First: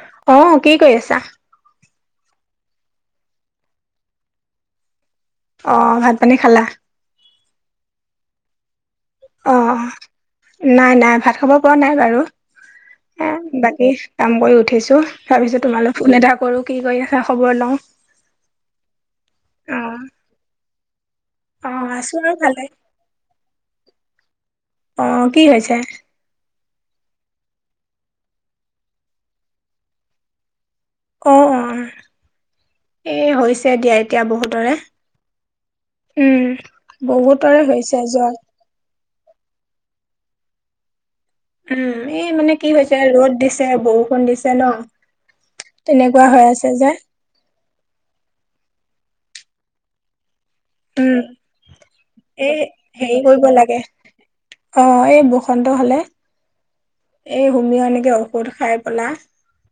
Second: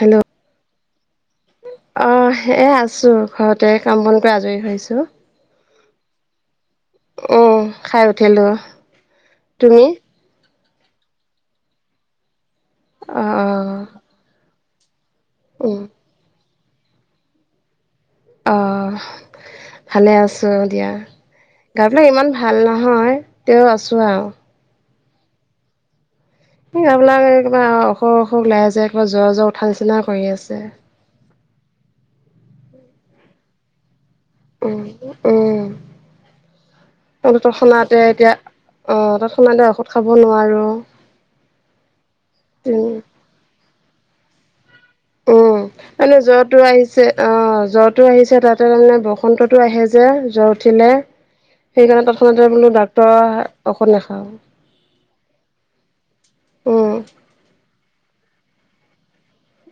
Hello. অ কি কৰি আছা? অঁ এ আছো ঘৰতে কাম বন কৰি আজৰি হৈছো। অঁ ভাত পানী খালা? অঁ খাই উঠিলো। অঁ তুমি নাই, নাই ভাত খাব পৰা নাই বাৰু। অ এ অ বাকী কাম কৰি উঠিছো, তাৰপিছত উম তোমালৈ ফোন এটা কৰো কি কৰি আছা খবৰ লওঁ। আহ অ ভালে আছো, অ দিয়া। অ গা বিলাক আছো ইমান আৰু ভাল ভালে নহয় তেও আছো আৰু। অ কি হৈছে? সেই এবিলাক এ কিবা অসুখ অসুখ লাগি আছে যায় কিবা জ্বৰ জ্বৰ উঠা নিচিনা কৰি আছে। অ অ অ এ হৈছে দিয়া এতিয়া বহু তৰে উম উম উম বহুতৰে তৎক্ষণাতে হৈছে এতিয়া জ্বৰ। অ তত খনতে ঔষধ খাব নোৱাৰো। উম এই মানে কি উম হৈছে ৰ'দ দিছে বৰষুণ দিছে ন। উম মানে তেনেকুৱা হৈ জ্বৰতো আছে যে আহিছে। অ জ্বৰটো আহিছে তাতে তামানে বসন্ততো আহে যে জ্বৰ উঠিলে উম সেইকাৰণে তৎক্ষণতে এই বোলো ডাক্তৰৰ ঔষধ নেখাওঁ। অঁ এই বসন্ত হলে উম, এই হোমিয় এনেকে ঔষধ খাই পেলা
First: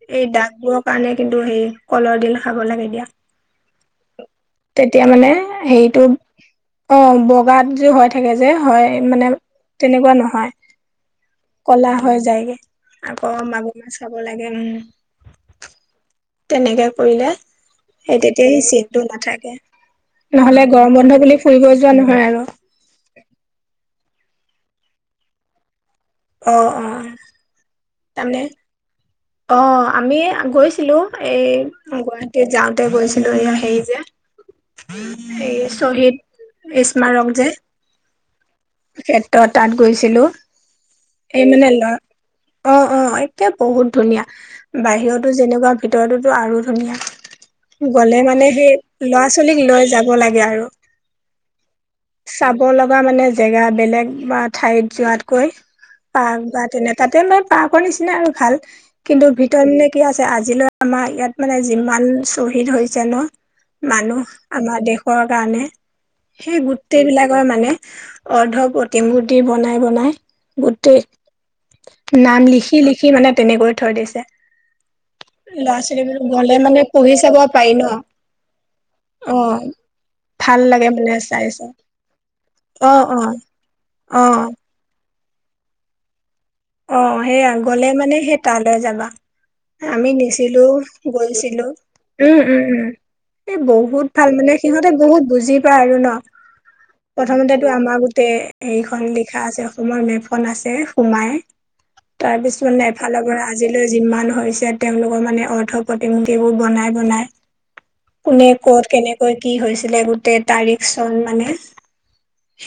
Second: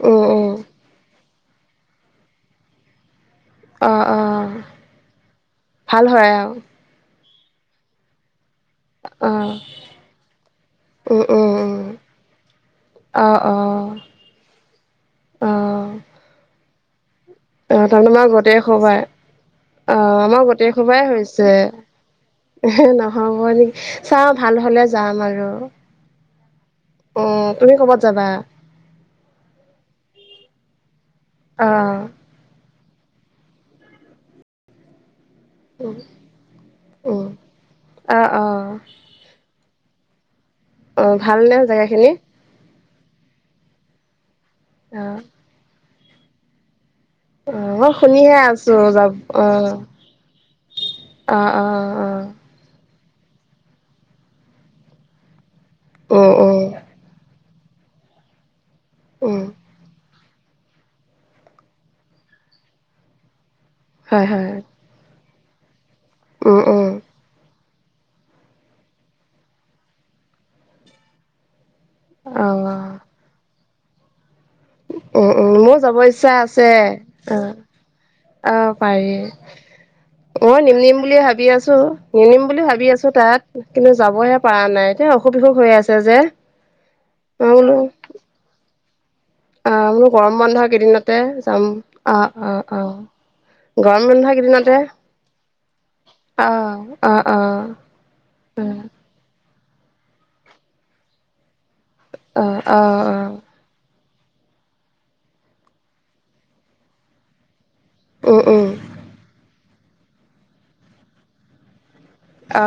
উম, এই উম, দাগবোৰক পালে কিন্তু সেই কলৰ দিল খাব লাগে, দিয়া। অ', অ', তেতিয়া মানে হেৰিটো, ভাল হয় আৰু অঁ বগাত যি হয় থাকে যে, হয় মানে অ', তেনেকুৱা নহয়, উম, উম, উম, কলা হৈ যায়গে। আকৌ অ', মা অ', চাব লাগে উম, অ', তেনেকে কৰিলে অ', তাৰমানে সেই আমাৰ তেতিয়া‌ গোটেই সেই সোপাই চিনটো নাথাকে। অ', আমাৰ নহলে গোটেই গৰম বন্ধ বুলি ফুৰিব যোৱা নহয় আৰু-। এ হে নহ'ব নেকি চাওঁ ভাল হলে যাম আৰু। অ অ। অ তুমি ক'ৰবাত যাবা? তাৰমানে অ আমি গৈছিলো, এই অ', গুৱাহাটীত যাওঁতে গৈছিলো এই হেৰি যে এই উম, শ্বহীদ উম, স্মাৰক যে অ', অ', তেখে ত তাত গৈছিলো। অ', এই ভালনে মানে ল জেগাখিনি? অঁ অঁ এতিয়া বহুত ধুনীয়া অ', বাহিৰতো যেনেকুৱা ভিতৰতো আৰু অ', ধুনীয়া। মই গ'লে শুনিহে মানে সেই, আছোঁ যাব ল'ৰা ছোৱালীক লৈ যাব লাগে আৰু। অঁ অঁ অঁ। চাব লগা মানে জেগা বেলেগ বা ঠাইত যোৱাতকৈ উম, পাৰ্ক উম, বা তেনে তাতে এনে পাৰ্কৰ নিচিনা আৰু ভাল কিন্তু উম। ভিতৰত এনে কি আছে আজিলৈ আমাৰ ইয়াত মানে যিমান শ্বহিদ হৈছে ন' হয় মানুহ হয় আমাৰ দেশৰ কাৰণে উম সেই গোট উম গোটেইবিলাকৰ মানে অৰ্ধ প্ৰতিম গুটি বনাই- বনাই গোটেই [inaudible] নাম লিখি- লিখি মানে তেনেকৈ থৈ দিছে। উম উম মোৰ ল'ৰা - যাব ছোৱালীবোৰ ইচ্ছা গলে আছে মানে পঢ়ি চাব অ' পাৰি ন '? অ, পাৰি। অ, ভাল নিম‌ লাগে -নিম মানে বুলি চাই ভাবি চাই। আছোঁ নিম -নিম বুলি ভাবি অ', আছোঁ অ', তাত কিন্তু যাবহে অ', পাৰা নাই। এ অসুখ- বিসুখ হৈ আছে যে। অ, মই সেয়া বোলো গ'লে মানে সেই তালৈ যাবা। অ' বোলো আমি গৰম বন্ধ নিছিলোঁ কেইদিনতে যাম গৈছিলোঁ অ' অ' উম-উম-উম। অ' এ গৰম বহুত বন্ধ ভাল মানে কেইদিনতে সিহঁতে বহুত বুজি পায় আৰু ন'। অ', অ', অ' অ' প্ৰথমতেটো আমাৰ গোটেই সেই খন লিখা আছে [unintelligible] মেফন আছে সোমাই তাৰ পিছ মানে এফালৰ অ' পৰা আজিলৈ যিমান হৈছে তেওঁলোকৰ মানে অৰ্থ প্ৰতিমূৰ্তিবোৰ বনায়-বনায়। উম কোনে উম ক'ত কেনেকৈ কি হৈছিলে গোটেই তাৰিখ চন মানে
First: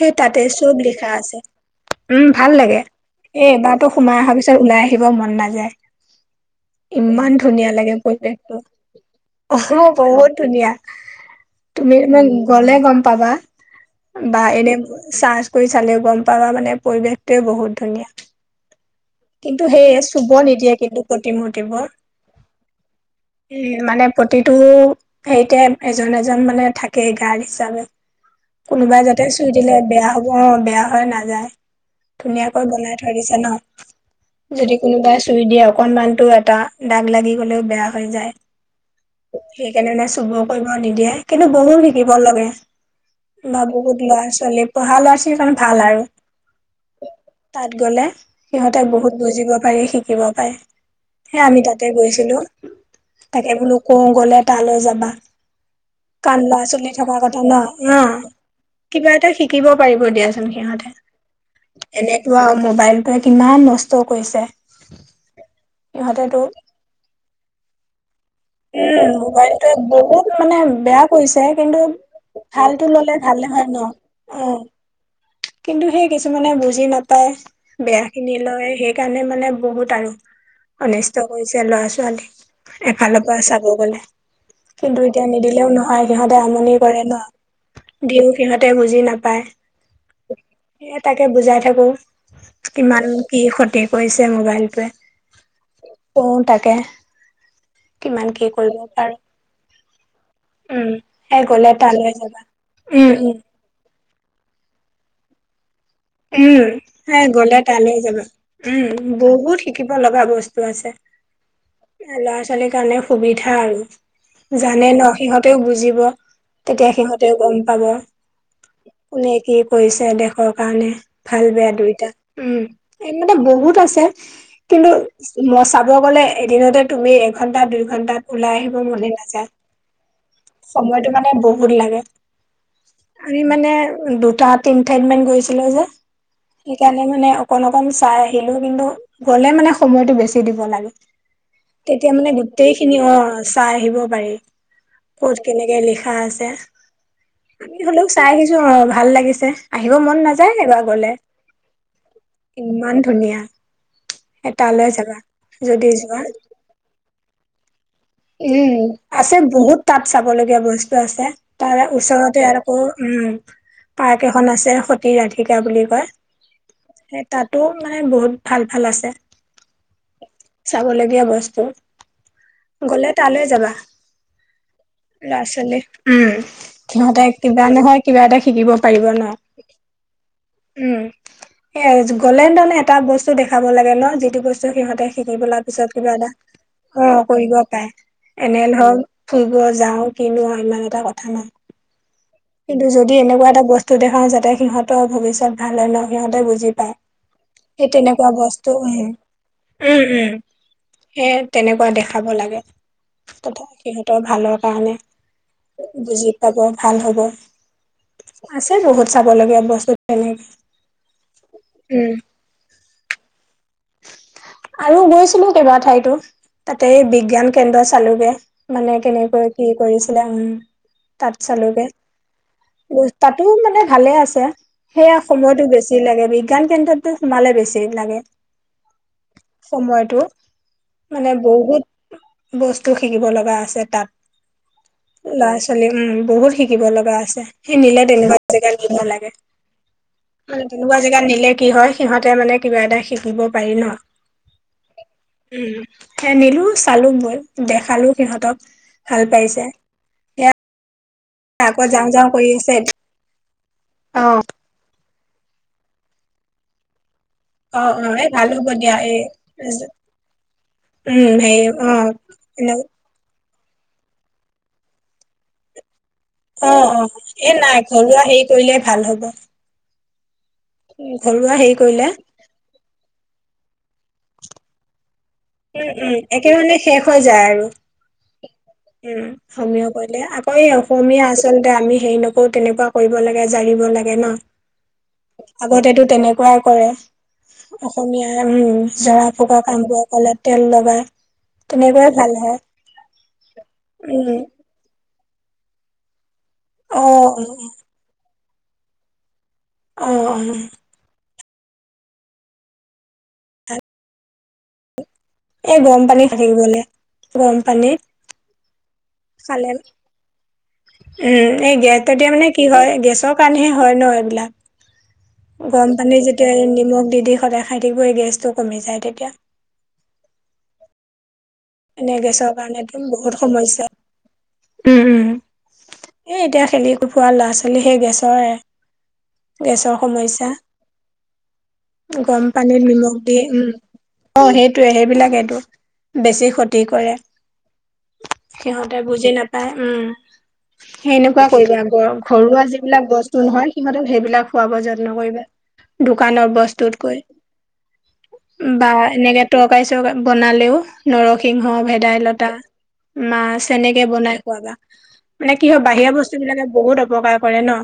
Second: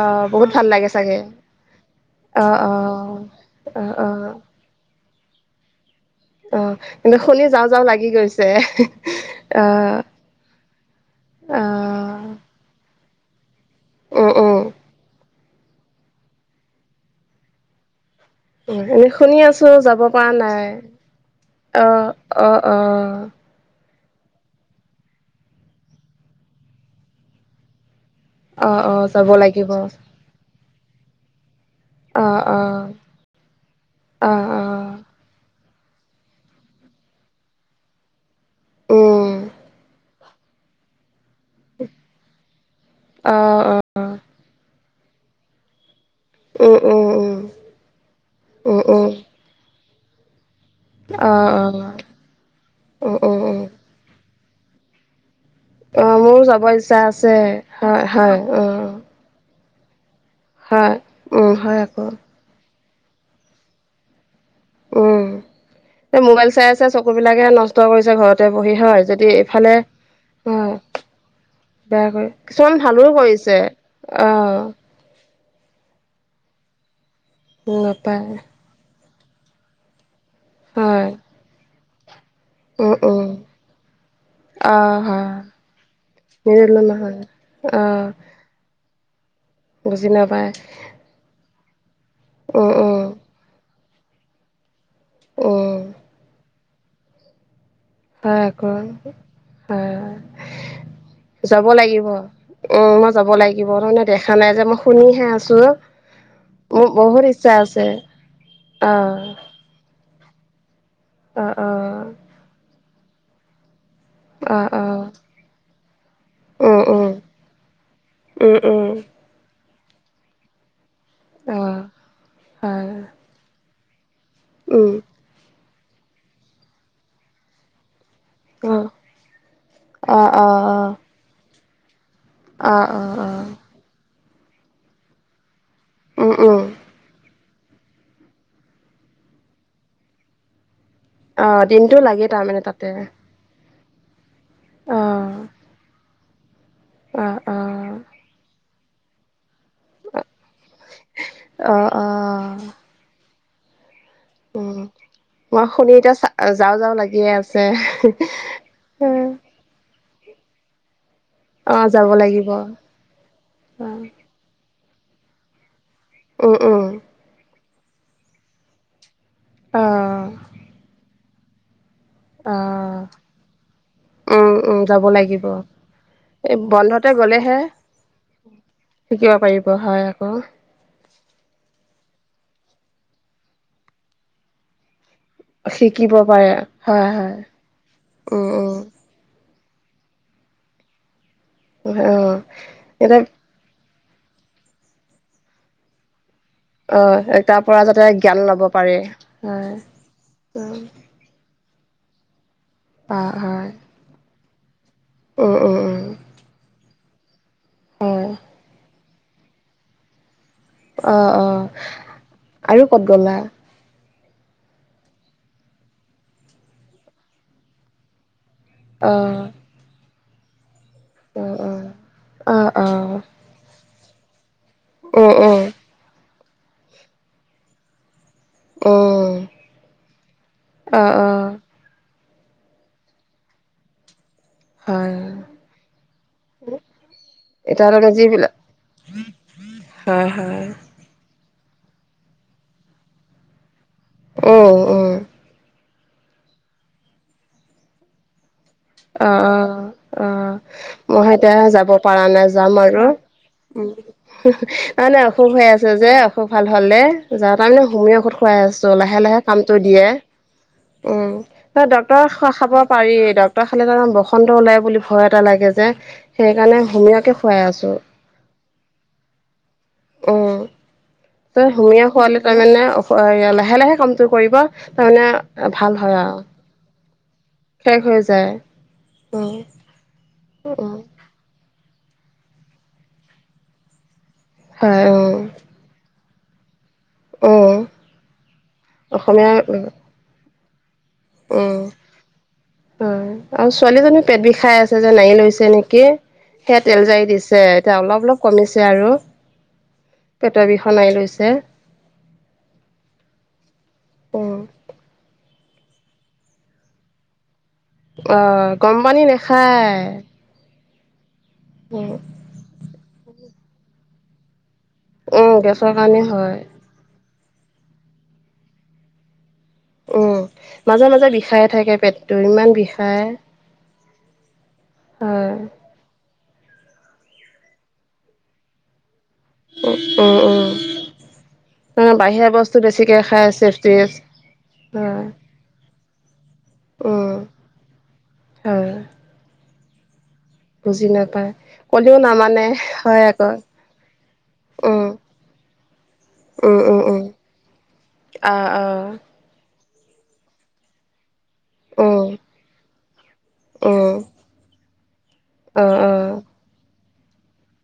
সেই তাতে বহুত ভাল চব লাগে লিখা চাগে আছে উম, ভাল অ' অ' লাগে এ- এবাৰ অ' সোমাই আহা অ' পিছত ওলাই আহিব মন নাযায়। [inaudible] অ, কিন্তু ইমান শুনি যাওঁ ধুনীয়া যাওঁ লাগে -লাগি গৈছে পৰিৱেশটো অ। অ', ইমান গ'লে গম পাবা উম বা উম এনে চাহ কৰি চালে গম পাবা মানে পৰিৱেশটোৱে বহুত ধুনীয়া। উম, এনে শুনি কিন্তু আছোঁ সেই যাব চুব পাৰা নাই নিদিয়ে কিন্তু প্ৰতিমূৰ্তিবোৰ অ', অ', অ', [unintelligible] মানে প্ৰতিটো সেইতে এজন -এজন মানে থাকেই গাৰ্ড হিচাপে। অ অ কোনোবাই যাতে যাব চুই লাগিব দিলে বেয়া হ'ব অ, বেয়া হয় নাযায়। অ অ ধুনীয়াকৈ বনাই থৈ দিছো ন? অ, যদি কোনোবাই চুই দিয়ে অকনমানটো এটা দাগ লাগি গ'লেও বেয়া হৈ যায়। উম সেইকাৰণে চুব কৰিব নিদিয়ে কিন্তু বহুত শিকিব লাগে অ বা অ বহুত ল'ৰা-ছোৱালী পঢ়া ল'ৰা-ছোৱালীৰ কাৰণে ভাল আৰু। উম-উম তাত গ'লে তে উম বহুত বুজিব পাৰি শিকিব পাৰে অ অ সে আমি তাতে গৈছিলোঁ। উম উম উম তাকে বোলোঁ কওঁ গ'লে তালৈ যাবা। অ মোৰো কাৰন যাব লৰা - ছোৱালী ইচ্ছা থকা আছে কথা ন' হয় উম, হয় অ কিবা এটা শিকিব পাৰিব দিয়া। [unintelligible] হয় সিহঁতে উম হয় আকৌ এনেকুৱা মোবাইল টোৱে কিমান নষ্ট কৰিছে। উম, এ সিহঁতেতো মোবাইল চাই আছে চকু বিলাকেহে নষ্ট কৰিছে ঘৰতে বহি উম, হয় যদি মোবাইলটোৱে এইফালে বহুত মানে হয় বেয়া কৰিছে কিন্তু বেয়া কৰে কিছুমান ভালতো ভালো ল'লে ভালে কৰিছে হয় ন' অ, কিন্তু সেই কিছুমানে বুজি নাপায় বেয়া খিনি। নাপায় ত'য়ে সেইকাৰণে মানে বহুত আৰু হয় অনিষ্ট কৰিছে ল'ৰা -ছোৱালী। উম এফালৰ উম পা চাব গ'লে। অ কিন্তু এতিয়া হয় নিদিলেওঁ নহয় সিহঁতে আমনি নিদিলো কৰে নহয় অ ন' দিও। সিহঁতে বুজি নাপায়। বুজি নাপায়। এ তাকে বুজাই থাকো উম উম কিমান কি ক্ষতি কৰিছে মোবাইলটোৱে। উম কও তাকে। কিমান হয় কি আকৌ। কৰিব পাৰো হয় উম, সেই যাব গ'লে লাগিব তালৈ যাবা উম, মই যাব লাগি ব মই মানে দেখা নাই যে মই শুনিহে আছো। উম, মোৰ সেই বহুত ইচ্ছা গ'লে আছে তালৈ যাবা। উম, অ বহুত শিকিব লগা বস্তু আছে। অ অ ল'ৰা ছোৱালীৰ কাৰণে সুবিধা আৰু। অ অ অ জানে ন সিহঁতেও বুজিব উম তেতিয়া উম সিহঁতেও গম পাব। উম উম, নে একেই কৰিছে দেশৰ কাৰণে ভাল অ বেয়া দুয়োটা উম। হয় এই মানে বহুত আছে। কিন্তু উম মই চাব গ'লে এদিনতে তুমি এঘন্টা, দুই ঘণ্টাত ওলাই আহিব অ মনে নাযায় অ অ অ সময়টো মানে বহুত লাগে। অ অ আমি অ মানে দুটা তিন ঠাইত মান গৈছিলো যে। উম-উম, সেইকাৰণে মানে অকণ-অকণ চাই আহিলো কিন্তু গ'লে মানে সময়টো বেছি দিব লাগে। অ দিনটো তেতিয়া লাগে মানে তাৰমানে গোটেই তাতে খিনি অ', চাই আহিব পাৰি অ ক'ত কেনেকে লিখা আছে অ অ আমি হলেও চাই আহিছো অ ভাল লাগিছে আহিব মন না যায় বাওঁ গলে অ অ ইমান ধুনীয়া এ উম তালে যাবা। মই যদি শুনি যোৱা এতিয়া যাওঁ-যাওঁ লাগিয়ে আছে। উম আছে বহুত তাত চাবলগীয়া বস্তু আছে অ তাৰ যাব ওচৰতে লাগিব আৰু আকৌ উম, অ পাৰ্ক এখন আছে সতী ৰাধিকা বুলি কয়। উম-উম, এ তাতো মানে বহুত ভাল-ভাল আছে। অ', চাবলগীয়া বস্তু অ গলে তালে যাবা। উম উম যাব লৰা লাগিব ছোৱালী উম এই বন্ধতে সিহতে গ'লেহে কিবা নহয় কিবা এটা শিকিব পাৰিব ন বঢাই আকৌ উম এ গলেণ্ড নে এটা বস্তু দেখাব লাগে ন যিটো বস্তু সিহঁতে শিকি পলাৰ পিছত কিবা শিকিব এটা পাৰে অ হয় হয় কৰিব পাৰে উম এনে উম ধৰ ফুৰিব যাও কিনোৱা ইমান এটা কথা নাই অ কিন্তু যদি এতিয়া এনেকুৱা এটা বস্তু দেখাও যাতে সিহঁতৰ ভৱিষ্যত ভাল হয় ন সিহঁতে বুজি পায় অ তাৰ পৰা সেই যাতে তেনেকুৱা জ্ঞান ল'ব বস্তু পাৰে উম হয় উম উম সেয়ে তেনেকুৱা দেখাব লাগে অ তথা হয় সিহঁতৰ ভালৰ কাৰণে উম উম বুজি পাব ভাল হ'ব উম হয় আছে বহুত চাব লগীয়া বস্তু তেনেকে অ অ উম, আৰু ক'ত গ'লা আৰু গৈছিলো কেইবা ঠাইতো তাতে বিজ্ঞান কেন্দ্ৰ চালোগে মানে অ কেনেকৈ কি কৰিছিলে উ তাত অ চালোগে অ অ অ তাতো মানে ভালে আছে সেয়া উম উম সময়টো বেছি বেছি লাগে বিজ্ঞান কেন্দ্ৰতো সোমালে বেছিয়ে লাগে। উম সময়তো অ অ মানে বহুত বস্তু শিকিব লগা আছে তাত হয় ল'ৰা ছোৱালী উম বহুত শিকিব লগা আছে সি নিলে এতিয়ালৈকে তেনেকোৱা যিবিলাক জেগাত নিব লাগে, হয় মানে হয় তেনেকোৱা জেগাত নিলে কি হয়। সিহঁতে মানে কিবা এটা শিকিব পাৰি ন, উম উম উম। নিলো চালো মই দেখালো সিহঁতক। ভাল অ পাইছে। অ অ। সেয়া মই এতিয়া আকৌ যাব যাওঁ পৰা যাওঁ নাই কৰি আছে। যাম আৰু। অ', নাই নাই অসুখ হৈ আছে যে অসুখ ভাল হ'লে। যাওঁ তাৰ মানে অ', অ', হোমেই এই ঔষধ ভাল খুৱাই হ'ব আছোঁ দিয়া এই লাহে লাহে কামটো দিয়ে। উম হেৰি অ', ডক্টৰ খাব এনে পাৰি ড ক্টৰ খালে মানে বসন্ত ওলাই বুলি ভয় এটা লাগে যে। অ সেইকাৰণে অ হোমিয়কে এ খুৱাই নাই আছো ঘৰুৱা হেৰি কৰিলে ভাল হব। উম উম, ঘৰুৱা হেৰি তই সুমীয়া কৰিলে খোৱালৈ তাৰমানে লাহে লাহে কামটো কৰিব তাৰমানে উম ভাল হয় উম আৰু একে ধৰণে শেষ হৈ যায় আৰু। শেষ হৈ যায়। উম সমীঅ কৰিলে আকৌ এই উম অসমীয়া আ আচলতে আমি সেই নকৰো তেনেকুৱা কৰিব লাগে জাৰিব লাগে ন। হয়। উম আগতেতো তেনেকোৱাই কৰে। উম অসমীয়া উম জৰা অসমীয়া ফুকা কামবোৰ ক'লে তেল লগাই উম তেনেকুৱাই ভাল হয় অ আৰু ছোৱালীজনী উম পেট বিষাই আছে যে নাৰি লৈছে নেকি। সেয়া অ তেল জাৰি দিছে এতিয়া অলপ অলপ কমিছে আৰু অ অ পেটৰ বিষ সনাই লৈছে অ। এই গৰম পানী থাকিবলে গৰম পানীত। অ গৰম পানী নেখায়। উম এই গেছ তেতিয়া মানে কি হয় গেছৰ কাৰণেহে হয় ন উম, এইবিলাক। গেছৰ গৰম কাৰণে পানীত যেতিয়া হয় নিমখ দি দি সদায় খাই থাকিবই গেছটো কমি যায় তেতিয়া। উম মাজে মাজে বিষায়। এনে গেছৰ কাৰণে বহুত সমস্যা উম হয় উম। এ এতিয়া খেলি ফুৰা ল'ৰা ছোৱালী সেই গেছৰ। গেছৰ উম সমস্যা। উম ন বাহিৰা গৰম বস্তু পানীত নিমখ বেছিকে দি খাই চেফটিজ উম অ সেইটোয়ে হয় সেইবিলাকেই বেছি ক্ষতি কৰে উম হয় সিহঁতে বুজি নাপায় উম। বুজি সেনেকুৱা নাপায় কৰিবা আ ক'লেও নামানে ঘৰুৱা যিবিলাক হয় বস্তু আকৌ নহয় সিহঁতক সেইবিলাক খুৱাব উম যত্ন কৰিবা দোকানৰ বস্তুতকৈ। আহ অ। তৰকাৰি চকা বনালেও নৰ সিংহ, উম ভেদাইলতা, মাছ এনেকে উম বনাই খোৱাবা। মানে কি হয় অঁ বাহিৰা অঁ বস্তুবিলাকে বহুত অপকাৰ কৰে ন।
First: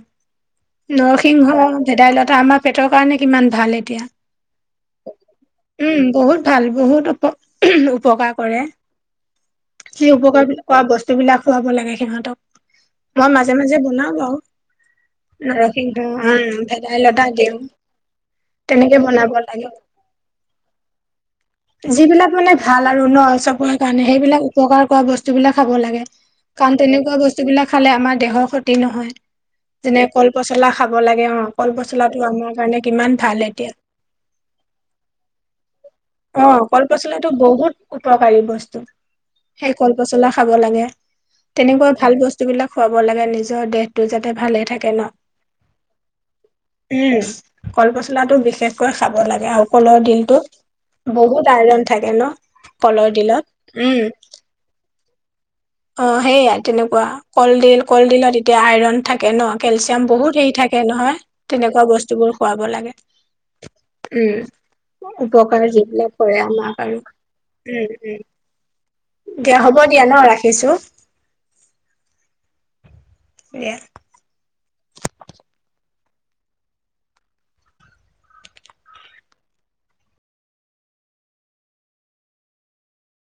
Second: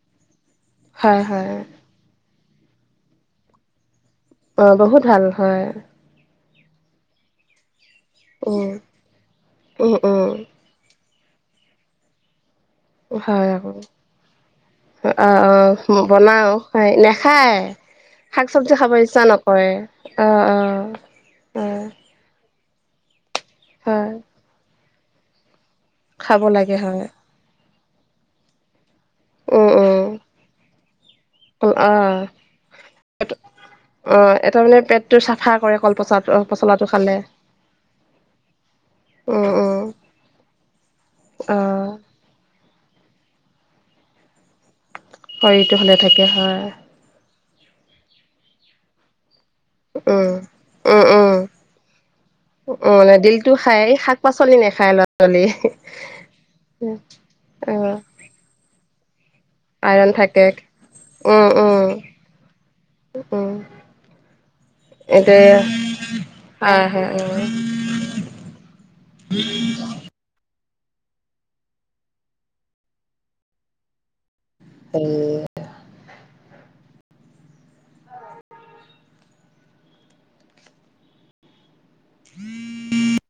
হয় হয় নৰসিংহ, ভেদাইলতা আমাৰ পেটৰ কাৰণে কিমান ভাল এতিয়া। অ বহুত ভাল হয়। উম বহুত ভাল বহুত উপ উপকাৰ কৰে উম উম সেই উম উপকাৰ বিলাক খোৱা বস্তু বিলাক খুৱাব লাগে সিহঁতক, মই মাজে মাজে বনাও বাৰু। অ অ নৰসিংহ বনাও উম খাই ভেদাইলতা নাখায়। দিওঁ শাক চব্জি খাব তেনেকে ইচ্ছা বনাব নকৰে লাগে অ অ অ। যিবিলাক মানে ভাল আৰু ন চবৰে কাৰণে হয় সেইবিলাক উপকাৰ কৰা বস্তুবিলাক খাব লাগে খাব লাগে কাৰণ হয় তেনেকুৱা বস্তু সেইবিলাক খালে আমাৰ দেহৰ ক্ষতি নহয়। উম যেনে উম কল পচলা খাব লাগে অ কল পচলাটো আমাৰ কাৰণে কিমান ভাল এতিয়া। অ এটা মানে পেটটো চাফা কৰে কল অ পচল কল পচলাটো খালে। বহুত উপকাৰী বস্তু উম সেই উম কল পচলা খাব লাগে অ তেনে কোৱা ভাল বস্তু বিলাক খুৱাব লাগে নিজৰ দেহতো যাতে ভালে থাকে ন। শৰীৰটো ভালে থাকে হয়। উম কল পচলাটো বিশেষকৈ খাব লাগে আৰু কলৰ উম দিলটোত, উম উম বহুত আইৰন থাকে ন? উ কলৰ মানে দিলটো দিলত। খাই উম শাক পাচলি নাখায় ল'ৰা ছোৱালী আহ সেইয়া তেনেকুৱা। অ কলডিল কলডিলত এতিয়া আইৰন থাকে ন? কেলচিয়াম বহুত হেৰি থাকে নহয় উম উম তেনেকুৱা বস্তুবোৰ খুৱাব লাগে। উম উম, এতিয়া উপকাৰ যিবিলাক কৰে আমাক হয় আৰু। হয় উম উম, দিয়া হ'ব দিয়া ন ৰাখিছো। এয়া উম। [unintelligible]